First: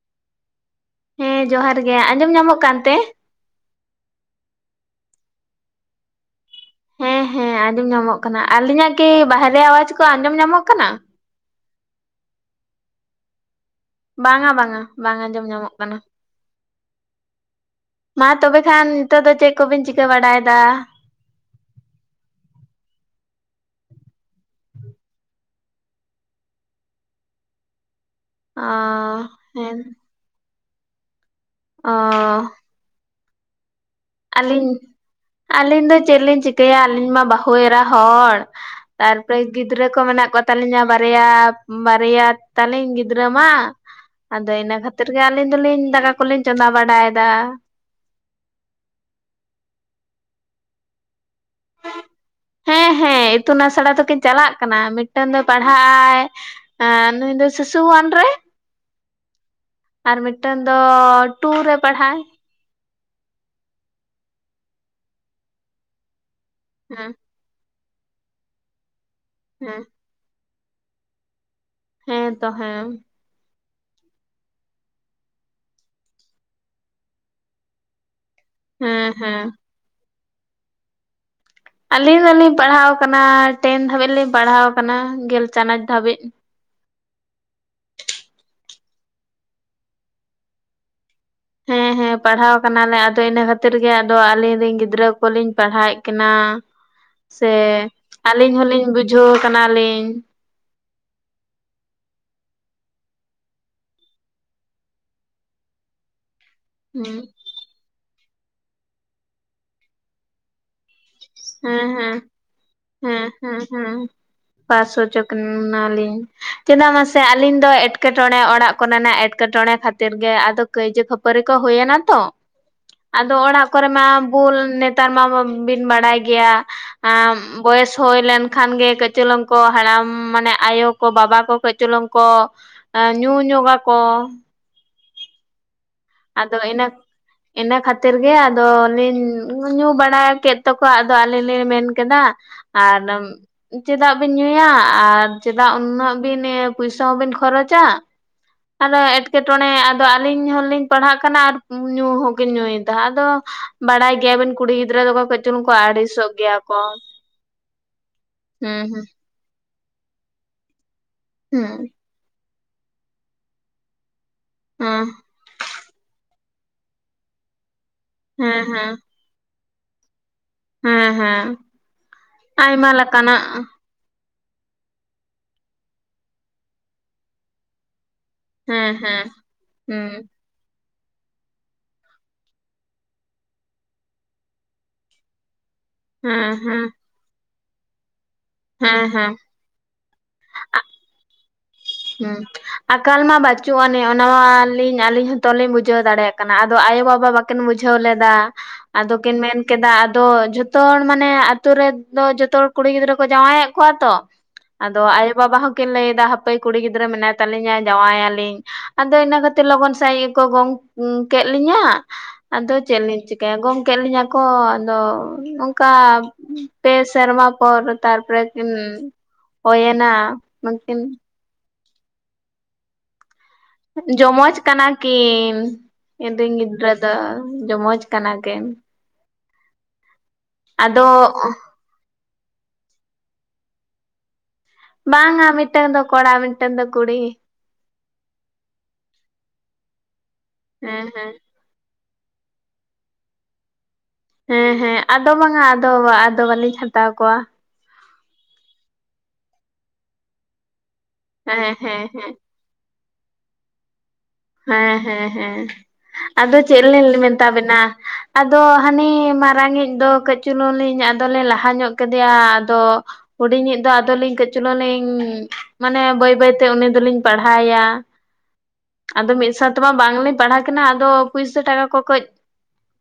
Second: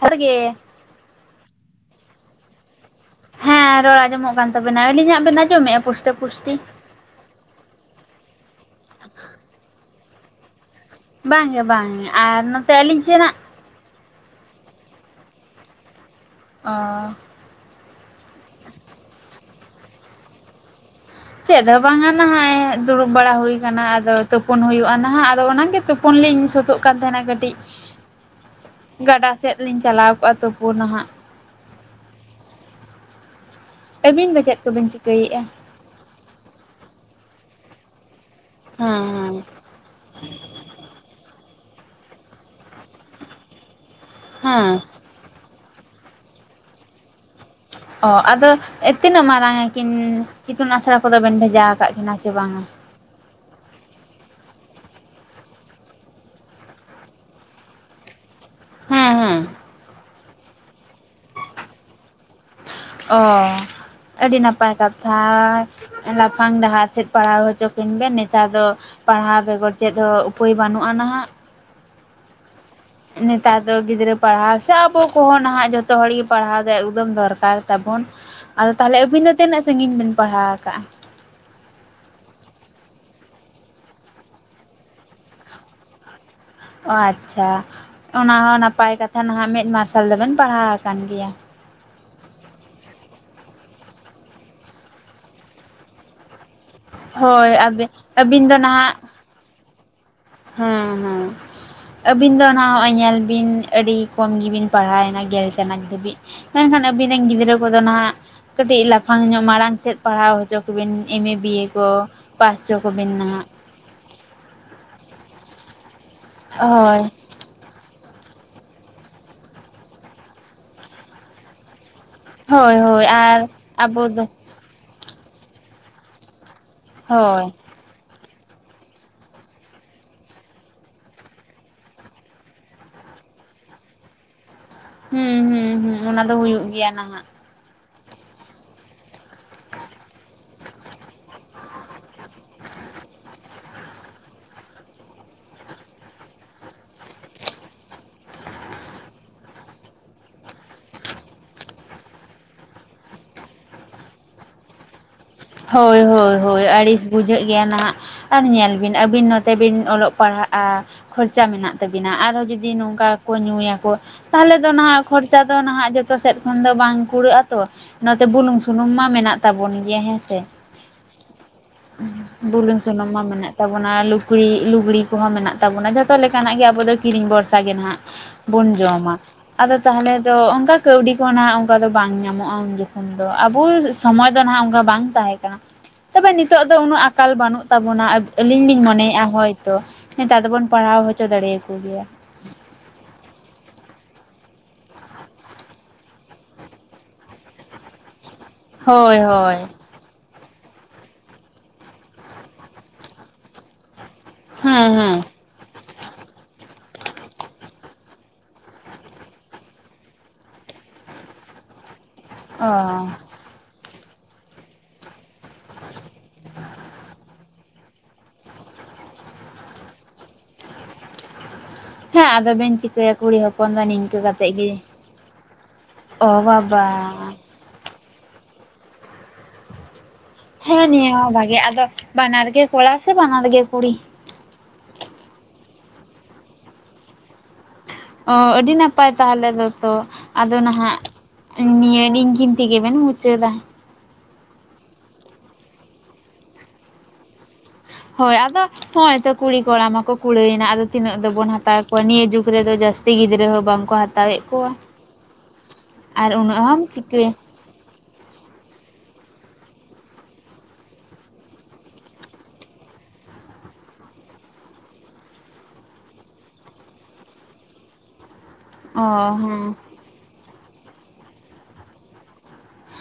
ᱦᱟᱨᱜᱮ ᱦᱮᱸ ᱡᱚᱦᱟᱨ ᱜᱮ ᱟᱸᱡᱚᱢ ᱧᱟᱢᱚᱜ ᱠᱟᱱᱛᱮ? ᱦᱮᱸ ᱨᱚᱲ ᱟᱸᱡᱚᱢᱚᱜ ᱠᱟᱱ ᱛᱟᱵᱮᱱᱟ, ᱟᱹᱞᱤᱧᱟᱜ ᱵᱮᱱ ᱟᱸᱡᱚᱢᱮᱫᱼᱟ ᱯᱩᱥᱴᱟᱹ ᱯᱩᱥᱴᱤ? ᱦᱮᱸ ᱦᱮᱸ ᱟᱸᱡᱚᱢ ᱧᱟᱢᱚᱜ ᱠᱟᱱᱟ, ᱟᱹᱞᱤᱧᱟᱜ ᱠᱤ ᱵᱟᱨᱨᱮ ᱟᱣᱟᱡ ᱠᱚ ᱟᱸᱡᱚᱢ ᱧᱟᱢᱚᱜ ᱠᱟᱱᱟ? ᱵᱟᱝᱜᱮ ᱵᱟᱝᱜᱮ ᱟᱨ ᱱᱚᱛᱮ ᱟᱹᱞᱤᱧ ᱥᱮᱱᱟᱜ᱾ ᱵᱟᱝᱟ ᱵᱟᱝᱟ ᱵᱟᱝ ᱟᱸᱡᱚᱢ ᱧᱟᱢᱚᱜ ᱠᱟᱱᱟ ᱾ ᱚᱻ ᱢᱟ ᱛᱚᱵᱮ ᱠᱷᱟᱱ ᱱᱤᱛᱚᱜ ᱫᱚ ᱪᱮᱫ ᱠᱚᱵᱤᱱ ᱪᱤᱠᱟᱹ ᱵᱟᱲᱟᱭᱮᱫᱟ? ᱪᱮᱫ ᱦᱚᱸ ᱵᱟᱝᱟ ᱱᱟᱦᱟᱜ ᱫᱩᱲᱩᱵ ᱵᱟᱲᱟ ᱦᱩᱭᱩ ᱟᱠᱟᱱᱟ ᱟᱫᱚ ᱛᱩᱯᱩᱱ ᱦᱩᱭᱩᱜᱼᱟ ᱱᱟᱦᱟᱜ ᱟᱫᱚ ᱚᱱᱟᱜᱮ ᱛᱩ ᱦᱚᱯᱚᱱ ᱞᱤᱧ ᱥᱟᱹᱛᱜ ᱠᱟᱱ ᱛᱟᱦᱮᱱᱟ ᱠᱟᱹᱴᱤᱡ᱾ ᱚ ᱜᱟᱰᱟ ᱥᱮᱫ ᱦᱮᱸ ᱞᱤᱧ ᱪᱟᱞᱟᱣ ᱠᱚᱜᱼᱟ ᱛᱩᱯᱩ ᱱᱟᱦᱟᱜ ᱾ ᱚᱻ ᱟᱹᱵᱤᱱ ᱫᱚ ᱪᱮᱫ ᱟᱹᱞᱤᱧ, ᱠᱚᱵᱤᱱ ᱪᱤᱠᱟᱹᱭᱮᱫᱼᱟ ᱟᱹᱞᱤᱧ ᱫᱚ ᱪᱮᱫ ᱞᱤᱧ ᱪᱤ ᱛᱮᱭᱟ ᱟᱹᱞᱤᱧ ᱢᱟ ᱵᱟᱹᱦᱩ ᱮᱨᱟ ᱦᱚᱲ ᱦᱮᱸ ᱛᱟᱨᱯᱚᱨᱮ ᱜᱤᱫ ᱜᱤᱫᱽᱨᱟᱹ ᱠᱚ ᱢᱮᱱᱟᱜ ᱠᱚᱛᱟᱞᱤᱧᱟ ᱵᱟᱨᱭᱟ ᱵᱟᱨᱭᱟ ᱛᱟᱞᱤᱧ ᱜᱤᱫᱽᱨᱟᱹ ᱢᱟ᱾ ᱟᱫᱚ ᱦᱮᱸ ᱤᱱᱟᱹ ᱠᱷᱟᱹᱛᱤᱨ ᱜᱮ ᱟᱹᱞᱤᱧ ᱫᱚᱞᱤᱧ ᱫᱟᱠᱟ ᱠᱚᱞᱤᱧ ᱪᱚᱸᱫᱟ ᱵᱟᱲᱟᱭᱮᱫᱟ ᱾ ᱚ ᱟᱫᱚ ᱛᱤᱱᱟᱹᱜ ᱢᱟᱨᱟᱝ ᱟᱹᱠᱤᱱ ᱤᱛᱩᱱ ᱟᱥᱲᱟ ᱠᱚᱫᱚ ᱵᱮᱱ ᱵᱷᱮᱡᱟ ᱟᱠᱟᱫ ᱠᱤᱱᱟ ᱥᱮ ᱵᱟᱝᱟ? ᱮᱸ ᱦᱮᱸ ᱤᱛᱩᱱ ᱟᱥᱲᱟ ᱫᱚᱠᱤᱱ ᱪᱟᱞᱟᱜ ᱠᱟᱱᱟ ᱢᱤᱫᱴᱟᱝ ᱫᱚᱭ ᱯᱟᱲᱦᱟᱜ ᱟᱭ ᱟ ᱱᱩᱭ ᱫᱚ ᱥᱤᱥᱩᱟᱱᱨᱮ ᱾ ᱦᱮᱸ ᱦᱮᱸ᱾ ᱟᱨ ᱢᱤᱫᱴᱟᱝ ᱫᱚ ᱴᱩ ᱨᱮ ᱯᱟᱲᱦᱟᱜ ᱟᱭ ᱾ ᱚ ᱟᱹᱰᱤ ᱱᱟᱯᱟᱭ ᱠᱟᱛᱷᱟ᱾ ᱞᱟᱯᱷᱟᱝ ᱰᱟᱦᱟᱨ ᱥᱮᱫ ᱦᱮᱸ ᱯᱟᱲᱦᱟᱣ ᱦᱚᱪᱚ ᱠᱤᱱ ᱵᱮ ᱱᱮᱛᱟᱨ ᱫᱚ ᱯᱟᱲᱦᱟᱣ ᱵᱮᱜᱚᱨ ᱦᱮᱸ ᱪᱮᱫ ᱦᱚᱸ ᱩᱯᱟᱹᱭ ᱵᱟᱹᱱᱩᱜᱼᱟ ᱱᱟᱦᱟᱜ ᱾ ᱦᱮᱸ ᱛᱚ ᱦᱮᱸ ᱾ ᱱᱮᱛᱟᱨ ᱫᱚ ᱜᱤᱫᱽᱨᱟᱹ ᱯᱟᱲᱦᱟᱣ ᱥᱮ ᱟᱵᱚ ᱠᱚᱦᱚᱸ ᱱᱟᱦᱟᱜ ᱡᱚᱛᱚ ᱦᱚᱲ ᱜᱮ ᱯᱟᱲᱦᱟᱣ ᱫᱚ ᱮᱠᱫᱚᱢ ᱫᱚᱨᱠᱟᱨ ᱛᱟᱵᱚᱱ ᱾ ᱟᱫᱚ ᱛᱟᱦᱞᱮ ᱦᱮᱸ ᱟᱹᱵᱤᱱ ᱫᱚ ᱦᱮᱸ ᱛᱤᱱᱟᱹᱜ ᱥᱟᱺᱜᱤᱧ ᱵᱤᱱ ᱯᱟᱲᱦᱟᱣ ᱠᱟᱜᱼᱟ? ᱟᱹᱞᱤᱧ ᱫᱚᱞᱤᱧ ᱯᱟᱲᱦᱟᱣ ᱟᱠᱟᱱᱟ ᱴᱮᱱ ᱫᱷᱟᱹᱵᱤᱡ ᱞᱤᱧ ᱯᱟᱲᱦᱟᱣ ᱟᱠᱟᱱᱟ, ᱜᱮᱞ ᱪᱟᱱᱟᱪ ᱫᱷᱟᱹᱵᱤᱡ ᱾ ᱟᱪᱪᱷᱟ ᱚᱱᱟ ᱦᱚᱸ ᱱᱟᱯᱟᱭ ᱠᱟᱛᱷᱟ ᱱᱟᱦᱟᱜ ᱢᱮᱫ ᱢᱟᱨᱥᱟᱞ ᱫᱚᱵᱮᱱ ᱯᱟᱲᱦᱟᱣ ᱟᱠᱟᱱ ᱜᱮᱭᱟ ᱾ ᱦᱮᱸ ᱦᱮᱸ ᱯᱟᱲᱦᱟᱣ ᱠᱟᱱᱟᱞᱮ ᱟᱫᱚ ᱤᱱᱟᱹ ᱠᱷᱟᱹᱛᱤᱨ ᱜᱮ ᱟᱫᱚ ᱟᱹᱞᱤᱧ ᱨᱮᱱ ᱜᱤᱫᱽᱨᱟᱹ ᱠᱚᱞᱤᱧ ᱯᱟᱲᱦᱟᱣᱮᱫ ᱠᱤᱱᱟ᱾ ᱥᱮ ᱦᱳᱭ ᱟᱵᱮ ᱟᱹᱵᱤᱱ ᱟᱹᱞᱤᱧ ᱫᱚ ᱦᱚᱸᱞᱤᱧ ᱱᱟᱦᱟᱜ ᱵᱩᱡᱷᱟᱹᱣ ᱠᱟᱱᱟᱞᱤᱧ᱾ ᱦᱮᱸ ᱦᱮᱸ᱾ ᱟᱹᱵᱤᱱ ᱫᱚ ᱚᱱᱟ ᱦᱚᱸᱜᱼᱚᱭ ᱧᱮᱞ ᱵᱤᱱ ᱟᱹᱰᱤ ᱠᱚᱢ ᱜᱮᱵᱤᱱ ᱯᱟᱲᱦᱟᱣᱮᱱᱟ, ᱜᱮᱞ ᱪᱟᱱᱟᱪ ᱫᱷᱟᱹᱵᱤᱡ ᱾ ᱢᱮᱱᱠᱷᱟᱱ ᱟᱵᱤᱱ ᱦᱮᱸ ᱨᱮᱱ ᱜᱤᱫᱽᱨᱟᱹ ᱠᱚᱫᱚ ᱱᱟᱦᱜ ᱠᱟᱹᱴᱤᱡ ᱞᱟᱯᱷᱟᱝ ᱧᱚᱜ ᱢᱟᱲᱟᱝ ᱥᱮᱫ ᱯᱟᱲᱦᱟᱣ ᱪᱚ ᱠᱚᱵᱮᱱ ᱮᱢ ᱮ ᱵᱤᱭᱮ ᱠᱚ ᱦᱮᱸ ᱦᱮᱸ ᱯᱟᱥ ᱦᱚᱪᱚ ᱠᱚᱵᱮᱱ ᱦᱮᱸ ᱱᱟᱸᱦᱚᱜ᱾ ᱦᱮᱸ ᱦᱮᱸ ᱯᱟᱸᱥᱚ ᱦᱚᱪᱚ ᱠᱤᱱᱟᱞᱤᱧ ᱪᱮᱫᱟᱜ ᱦᱳᱭ ᱢᱟᱥᱮ ᱟᱹᱞᱤᱧ ᱫᱚ ᱮᱴᱠᱮᱴᱚᱬᱮ ᱚᱲᱟᱜ ᱠᱚᱨᱮᱱᱟᱜ ᱮᱴᱠᱮᱴᱚᱬᱮ ᱠᱷᱟᱹᱛᱤᱨ ᱜᱮ ᱟᱫᱚ ᱠᱟᱹᱭᱡᱟᱹ ᱠᱷᱟᱹᱯᱟᱹᱨᱤ ᱠᱚ ᱦᱩᱭᱮᱱᱟ ᱛᱚ ᱦᱳᱭ ᱦᱳᱭ ᱟᱫᱚ ᱟᱨ ᱚᱲᱟᱜ ᱠᱚᱨᱮ ᱟᱵᱚ ᱢᱟ ᱫᱚ ᱵᱩᱞ ᱱᱮᱛᱟᱨ ᱢᱟ ᱵᱤᱱ ᱵᱟᱲᱟᱭ ᱜᱮᱭᱟ᱾ ᱟᱸ ᱦᱳᱭ᱾ ᱵᱚᱭᱮᱥ ᱦᱩᱭ ᱞᱮᱱᱠᱷᱟᱱ ᱜᱮ ᱠᱟᱹᱡᱪᱩᱞᱝ ᱠᱚ ᱦᱟᱲᱟᱢ ᱢᱟᱱᱮ ᱟᱭᱳ ᱠᱚ ᱵᱟᱵᱟ ᱠᱚ ᱠᱟᱹᱡᱪᱚᱞᱝ ᱠᱚ ᱧᱩ ᱧᱚᱜᱟ ᱠᱚ᱾ ᱦᱩᱸ ᱦᱩᱸ ᱦᱩᱸ᱾ ᱚᱱᱟ ᱫᱚ ᱟᱫᱚ ᱦᱩᱭᱩᱜ ᱤᱱᱟ. ᱜᱮᱭᱟ ᱱᱟᱦᱟᱜ ᱤᱱᱟᱹ ᱠᱷᱟᱹᱛᱤᱨ ᱜᱮ ᱟᱫᱚᱞᱤᱧ ᱧᱩ ᱵᱟᱲᱟ ᱠᱮᱫ ᱛᱟᱠᱚ ᱟᱫᱚ ᱟᱞᱮ ᱞᱮ ᱢᱮᱱ ᱠᱮᱫᱟ ᱟᱨ ᱪᱮᱫᱟᱜ ᱵᱤᱱ ᱧᱩᱭᱟ ᱟᱨ ᱪᱮᱫᱟᱜ ᱩᱱᱟᱹᱜ ᱵᱤᱱ ᱯᱚᱭᱥᱟ ᱦᱚᱸᱵᱤᱱ ᱠᱷᱚᱨᱚᱪᱟ᱾ ᱟᱫᱚ ᱮᱸᱴᱠᱮᱴᱚᱬᱮ ᱟᱫᱚ ᱟᱹᱞᱤᱧ ᱦᱚᱞᱤᱧ ᱯᱟᱲᱦᱟᱜ ᱠᱟᱱᱟ ᱟᱨ ᱧᱩ ᱦᱚᱸᱠᱤᱱ ᱧᱩᱭᱮᱫᱟ᱾ ᱟᱫᱚ ᱵᱟᱲᱟᱭ ᱜᱮᱭᱟᱵᱤᱱ ᱠᱩᱲᱤ ᱜᱤᱫᱽᱨ ᱫᱚᱠᱚ ᱠᱟᱹᱡ ᱪᱩᱞᱩᱝ ᱠᱚ ᱦᱳᱭ ᱟᱹᱲᱤᱥᱚᱜ ᱦᱳᱭ ᱜᱮᱭᱟ ᱦᱳᱭ ᱠᱚ ᱟᱹᱲᱤᱥ ᱵᱩᱡᱷᱟᱹᱜ ᱜᱮᱭᱟ ᱱᱟᱦᱟᱜ ᱟᱨ ᱧᱮᱞ ᱵᱤᱱ ᱦᱩᱸ ᱟᱹᱵᱤᱱ ᱱᱚᱛ ᱛᱮᱵᱤᱱ ᱚᱞᱚᱜ ᱯᱟᱲᱦᱟᱜᱼᱟ ᱠᱷᱚᱨᱪᱟ ᱢᱮᱱᱟᱜ ᱦᱩᱸ ᱛᱟᱵᱤᱱᱟ ᱟᱨᱦᱚᱸ ᱡᱩᱫᱤ ᱱᱚᱝᱠᱟ ᱠᱚ ᱧᱩᱭᱟᱠᱚ᱾ ᱛᱟᱦᱚᱞᱮ ᱫᱚ ᱱᱟᱦᱟᱜ ᱦᱩᱸ ᱠᱷᱚᱨᱪᱟ ᱫᱚ ᱱᱟᱦᱟᱜ ᱡᱚᱛᱚ ᱥᱮᱫ ᱠᱷᱚᱱ ᱫᱚ ᱵᱟᱝ ᱠᱩᱲᱟᱹᱜᱼᱟ᱾ ᱛᱚ ᱱᱚᱛᱮ ᱵᱩᱞᱩᱝ ᱦᱮᱸ ᱦᱮᱸ ᱥᱩᱱᱩᱢ ᱦᱮᱸ ᱢᱟ ᱢᱮᱱᱟᱜ ᱛᱟᱵᱚᱱ ᱜᱮ ᱦᱮᱸ ᱥᱮ᱾ ᱦᱮᱸ ᱦᱮᱸ ᱵᱩᱞᱩᱝ ᱟᱭᱢᱟ ᱥᱩᱱᱩᱢ ᱢᱟ ᱞᱮᱠᱟᱱᱟᱜ ᱢᱮᱱᱟᱜ ᱛᱟᱵᱚᱱᱟ᱾ ᱞᱩᱜᱽᱲᱤᱡ ᱞᱩᱜᱽᱲᱤ ᱠᱚᱦᱚᱸ ᱢᱮᱱᱟᱜ ᱛᱟᱵᱚᱱᱟ ᱡᱷᱚᱛᱚ ᱞᱮᱠᱟᱱᱟᱜ ᱜᱮ ᱟᱵᱚ ᱫᱚ ᱠᱤᱨᱤᱧ ᱵᱷᱚᱨᱥᱟ ᱜᱮ ᱱᱟᱦᱟᱜ ᱵᱚᱱ ᱦᱮᱸ ᱡᱚᱢᱟ ᱦᱮᱸ ᱟᱫᱚ ᱛᱟᱦᱚᱞᱮ ᱦᱩᱸ ᱫᱚ ᱚᱱᱠᱟ ᱠᱟᱹᱣᱰᱤ ᱠᱚᱦᱚᱸ ᱱᱟᱦᱟᱜ ᱚᱱᱠᱟ ᱫᱚ ᱵᱟᱝ ᱧᱟᱢᱚᱜᱼᱟ ᱩᱱ ᱡᱚᱠᱷᱚᱱ ᱫᱚ ᱟᱵᱚ ᱥᱚᱢᱚᱭ ᱫᱚ ᱱᱟᱦᱟᱜ ᱚᱱᱠᱟ ᱵᱟᱝ ᱛᱟᱦᱮᱸ ᱠᱟᱱᱟ ᱛᱚᱵᱮ ᱦᱮᱸ ᱱᱤᱛᱚᱜ ᱫᱚ ᱦᱮᱸ ᱩᱱᱟᱹᱜ ᱟᱠᱟᱞ ᱵᱟᱹᱱᱩᱜ ᱛᱟᱵᱚᱱᱟ ᱟᱞᱤᱧ ᱞᱤᱧ ᱦᱮᱸ ᱢᱚᱱᱮᱭᱮᱫᱼᱟ ᱦᱮᱸ ᱦᱳᱭ ᱛᱚ᱾ ᱛᱚ ᱱᱮᱛᱟᱨ ᱫᱚᱵᱚᱱ ᱯᱟᱲᱦᱟᱣ ᱦᱚᱪᱚ ᱫᱟᱲᱮᱭᱟᱠᱚ ᱜᱮᱭᱟ᱾ ᱦᱩᱸ᱾ ᱟᱠᱟᱞ ᱢᱟ ᱵᱟᱹᱪᱩᱜ ᱟᱹᱱᱤᱡ ᱚᱱᱟᱢᱟ ᱟᱹᱞᱤᱧ ᱦᱚᱸᱛᱚ ᱞᱤᱧ ᱵᱩᱡᱷᱟᱹᱣ ᱫᱟᱲᱮᱭᱟᱜ ᱠᱟᱱᱟ ᱟᱫᱚ ᱟᱭᱳᱼᱵᱟᱵᱟ ᱵᱟ ᱵᱟᱠᱤᱱ ᱵᱩᱡᱷᱟᱹᱣ ᱞᱮᱫᱟ ᱟᱫᱚ ᱦᱳᱭ ᱠᱤᱱ ᱦᱳᱭ ᱢᱮᱱ ᱠᱮᱫᱟ ᱟᱫᱚ ᱡᱷᱚᱛ ᱡᱚᱛᱚ ᱦᱚᱲ ᱢᱟᱱᱮ ᱟᱛᱳ ᱨᱮᱫᱚ ᱡᱚᱛᱚ ᱦᱚᱲ ᱠᱩᱲᱤ ᱜᱤᱫᱽᱨᱟᱹ ᱠᱚ ᱡᱟᱶᱟᱭᱮᱫ ᱠᱚᱣᱟ ᱛᱚ᱾ ᱦᱮᱸ ᱟᱫᱚ ᱦᱮᱸ ᱟᱭᱳᱼᱵᱟᱵᱟ ᱦᱚᱸᱠᱤᱱ ᱞᱟᱹᱭᱫᱟ ᱦᱟᱯᱮ ᱠᱩᱲᱤ ᱜᱤᱫᱽᱨᱟᱹ ᱢᱮᱱᱟᱭ ᱛᱟᱞᱤᱧᱟ ᱡᱟᱶᱟᱭᱟᱞᱤᱧ᱾ ᱟᱫᱚ ᱤᱱᱟᱹ ᱠᱷᱟᱛᱤᱨ ᱞᱚᱜᱚᱱ ᱥᱟᱺᱦᱤᱡ ᱜᱮᱠᱚ ᱜᱚᱝ ᱠᱮᱫ ᱞᱤᱧᱟᱹ ᱚ ᱟᱫᱚ ᱪᱮᱫ ᱞᱤᱧ ᱪᱤᱠᱟᱭ? ᱜᱚᱝ ᱠᱮᱫ ᱞᱤᱧᱟᱹ ᱠᱚ ᱟᱫᱚ ᱚᱱᱠᱟ ᱯᱮ ᱥᱮᱨᱢᱟ ᱯᱚᱨ ᱛᱟᱨᱯᱚᱨᱮ ᱠᱤᱱ ᱦᱳᱭᱮᱱᱟ ᱦᱮᱸ ᱟᱫᱚ ᱵᱮᱱ ᱪᱤᱠᱟᱹᱭᱟ᱾ ᱠᱩᱲᱤ ᱦᱚᱯᱚᱱ ᱫᱚ ᱱᱤᱝᱠᱟᱹ ᱠᱟᱛᱮᱫ ᱡᱚᱢᱚᱡ ᱜᱮ ᱠᱟᱱᱟ ᱠᱤᱱ ᱚ ᱤᱧ ᱨᱮᱱ ᱜᱤᱫᱽᱨᱟᱹ ᱫᱚ ᱵᱟᱵᱟ ᱡᱚᱢᱚᱡ ᱠᱟᱱᱟ ᱠᱤᱱ᱾ ᱦᱮᱸ ᱟᱫᱚ ᱱᱤᱭᱟᱹ ᱦᱚᱸ ᱵᱷᱟᱜᱤ ᱟᱫᱚ ᱵᱟᱱᱟᱨᱜᱮ ᱠᱚᱲᱟ ᱥᱮ ᱵᱟᱱᱟᱨᱜᱮ ᱠᱩᱲᱤ? ᱵᱟᱝᱟ ᱢᱤᱫᱴᱟᱝ ᱫᱚ ᱠᱚᱲᱟ ᱢᱤᱫᱴᱟᱝ ᱫᱚ ᱠᱩᱲᱤ᱾ ᱚ ᱟᱹᱰᱤ ᱱᱟᱯᱟᱭ ᱛᱟᱦᱚᱞᱮ ᱫᱚᱛᱚ ᱟᱫᱚ ᱱᱟᱦᱟᱜ ᱦᱮᱸ ᱦᱮᱸ ᱱᱤᱭᱟᱹ ᱱᱤᱝᱠᱤᱱ ᱛᱮᱜᱮᱵᱮᱱ ᱢᱩᱪᱟᱹᱫ ᱫᱟ᱾ ᱦᱮᱸ ᱦᱮᱸ ᱟᱫᱚ ᱵᱟᱝᱟ ᱟᱫᱚ ᱟᱫᱚ ᱵᱟᱹᱞᱤᱧ ᱦᱟᱛᱟᱣ ᱠᱚᱣᱟ᱾ ᱦᱳᱭ ᱟᱫᱚ ᱦᱚᱜᱼᱚᱭ ᱛᱚ ᱠᱩᱲᱤ ᱠᱚᱲᱟ ᱢᱟᱠᱚ ᱠᱩᱲᱟᱹᱭᱮᱱᱟ ᱟᱫᱚ ᱛᱤᱱᱟᱹᱜ ᱫᱚᱵᱚᱱ ᱦᱮᱸ ᱦᱟᱛᱟᱣ ᱠᱚᱣᱟ ᱦᱮᱸ ᱦᱮᱸ ᱱᱤᱭᱟᱹᱡᱩᱜ ᱨᱮᱫᱚ ᱡᱟᱹᱥᱛᱤ ᱜᱤᱫᱽᱨᱟᱹ ᱦᱚᱸ ᱵᱟᱝᱠᱚ ᱦᱟᱛᱟᱣᱮᱫ ᱠᱚᱣᱟ ᱦᱮᱸ ᱦᱮᱸ ᱦᱮᱸ ᱟᱨ ᱟᱫᱚ ᱩᱱᱟᱹᱜ ᱦᱚᱢ ᱪᱮᱫ ᱞᱮᱧ ᱪᱤᱠᱟᱹᱭᱟ ᱢᱮᱛᱟ ᱵᱮᱱᱟ ᱟᱫᱚ ᱦᱟᱱᱤ ᱢᱟᱨᱟᱝᱤᱡ ᱫᱚ ᱠᱟᱹᱡ ᱪᱩᱞᱩᱝ ᱞᱤᱧ ᱟᱫᱚᱞᱤᱧ ᱞᱟᱦᱟ ᱧᱚᱜ ᱠᱮᱫᱮᱭᱟ ᱟᱫᱚ ᱦᱩᱰᱤᱧᱤᱡ ᱫᱚ ᱟᱫᱚᱞᱤᱧ ᱠᱟᱹᱪ ᱪᱩᱞᱩᱝ ᱞᱤᱧ ᱢᱟᱱᱮ ᱵᱟᱹᱭ ᱵᱟᱹᱭᱛᱮ ᱩᱱᱤ ᱫᱚᱞᱤᱧ ᱯᱟᱲᱦᱟᱣ ᱮᱭᱟ᱾ ᱚ ᱟᱫᱚ ᱢᱤᱫ ᱦᱮᱸ ᱥᱟᱶᱛᱮᱢᱟ ᱵᱟᱝᱞᱤᱧ ᱯᱟᱲᱦᱟᱣ ᱠᱤᱱᱟ ᱟᱫᱚ ᱯᱩᱭᱥᱟ ᱴᱟᱠᱟ ᱠᱚ ᱠᱟᱹᱡ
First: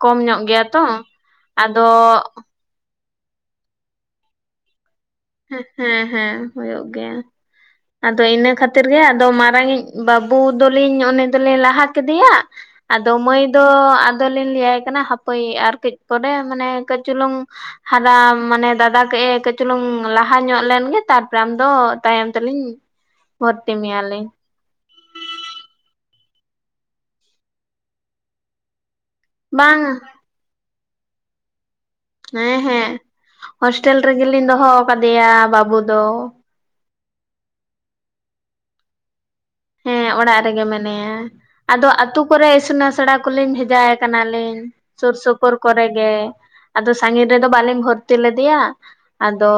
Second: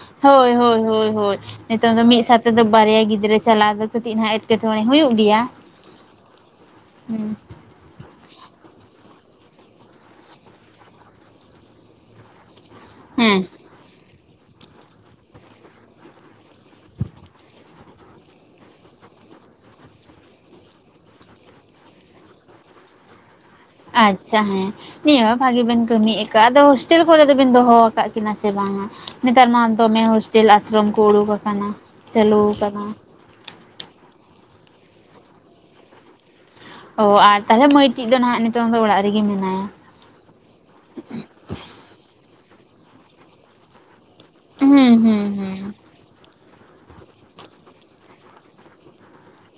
ᱠᱚᱢ ᱧᱚᱜ ᱦᱳᱭ ᱜᱮᱭᱟ ᱦᱳᱭ ᱛᱚ ᱦᱳᱭ ᱦᱳᱭ ᱟᱫᱚ ᱱᱤᱛᱚᱝ ᱫᱚ ᱢᱤᱫ ᱥᱟᱛᱮ ᱫᱚ ᱵᱟᱨᱭᱟ ᱜᱤᱫᱽᱨᱟᱹ ᱪᱟᱞᱟᱜ ᱫᱚ ᱠᱟᱹᱴᱤᱡ ᱱᱟᱦᱟᱜ ᱮᱴᱠᱮᱴᱚᱬᱮ ᱦᱩᱭᱩᱜ ᱜᱮᱭᱟ ᱾ ᱦᱮᱸ ᱦᱮᱸ ᱦᱮᱸ ᱦᱩᱭᱩᱜ ᱜᱮᱭᱟ ᱾ ᱟᱫᱚ ᱤᱱᱟᱹ ᱠᱷᱟᱹᱛᱤᱨ ᱜᱮ ᱟᱫᱚ ᱢᱟᱨᱟᱝ ᱤᱡ ᱵᱟᱹᱵᱩ ᱫᱚᱞᱤᱧ ᱩᱱᱤ ᱫᱚᱞᱤᱧ ᱞᱟᱦᱟ ᱠᱮᱫᱮᱭᱟ ᱟᱫᱚ ᱦᱮᱸ ᱢᱟᱹᱭ ᱫᱚ ᱟᱫᱚᱞᱤᱧ ᱞᱟᱹᱭᱟᱭ ᱠᱟᱱᱟ ᱦᱟᱯᱳᱭ ᱟᱨ ᱠᱟᱹᱪ ᱯᱚᱨᱮ ᱢᱟᱱᱮ ᱠᱟᱹᱪ ᱪᱩᱞᱩᱝ ᱦᱟᱨᱟ ᱢᱟᱱᱮ ᱫᱟᱫᱟ ᱠᱟᱭᱮ ᱠᱟᱹᱪ ᱪᱩᱞᱩᱝ ᱞᱟᱦᱟ ᱧᱚᱜ ᱞᱮᱱᱜᱮ ᱛᱟᱨᱯᱚᱨᱮ ᱟᱢ ᱫᱚ ᱛᱟᱭᱚᱢ ᱛᱮᱞᱤᱧ ᱵᱷᱚᱛᱨᱤ ᱢᱮ ᱟᱪᱪᱷᱟ ᱦᱮᱸ ᱾ ᱱᱤᱭᱟᱹ ᱦᱚ ᱵᱷᱟᱜᱤ ᱵᱮᱱ ᱠᱟᱹᱢᱤ ᱟᱠᱟᱼᱟ ᱟᱫᱚ ᱦᱳᱥᱴᱮᱞ ᱠᱚᱨᱮ ᱫᱚᱵᱤᱱ ᱫᱚᱦᱚ ᱟᱠᱟᱫ ᱠᱤᱱᱟ ᱥᱮ ᱵᱟᱝᱟ? ᱱᱮᱛᱟᱨ ᱢᱟ ᱵᱟᱝ ᱫᱚᱢᱮ ᱦᱳᱥᱴᱮᱞ ᱟᱥᱨᱚᱢ ᱠᱚ ᱩᱰᱩᱠ ᱟᱠᱟᱱᱟ ᱾ ᱦᱮᱸ ᱦᱮᱸ ᱦᱳᱥᱴᱮᱞ ᱨᱮᱜᱮᱞᱤᱧ ᱫᱚᱦᱚ ᱟᱠᱟᱫᱮᱭᱟ ᱵᱟᱹᱵᱩ ᱫᱚ ᱾ ᱚ ᱟᱨ ᱛᱟᱦᱚᱞᱮ ᱢᱟᱹᱭᱴᱤᱡ ᱫᱚ ᱱᱟᱦᱟᱜ ᱱᱤᱛᱚᱝ ᱫᱚ ᱚᱲᱟᱜ ᱨᱮᱜᱮ ᱢᱮᱱᱟᱭᱟ? ᱦᱮᱸ ᱚᱲᱟᱜ ᱨᱮᱜᱮ ᱢᱮᱱᱟᱭᱟ ᱟᱫᱚ ᱟᱛᱩ ᱠᱚᱨᱮ ᱤᱥᱩᱱ ᱟᱥᱲᱟ ᱠᱚᱞᱤᱧ ᱵᱷᱮᱡᱟ ᱮ ᱠᱟᱱᱟ ᱾ ᱞᱤᱧ ᱦᱩᱸ ᱥᱩᱨ ᱦᱩᱸ ᱥᱩᱯᱩᱨ ᱦᱩᱸ ᱠᱚᱨᱮ ᱜᱮ ᱟᱫᱚ ᱥᱟᱺᱜᱤᱧ ᱨᱮᱫᱚ ᱵᱟᱹᱞᱤᱧ ᱵᱷᱚᱨᱛᱤ ᱞᱮᱫᱮᱭᱟ ᱟᱫᱚ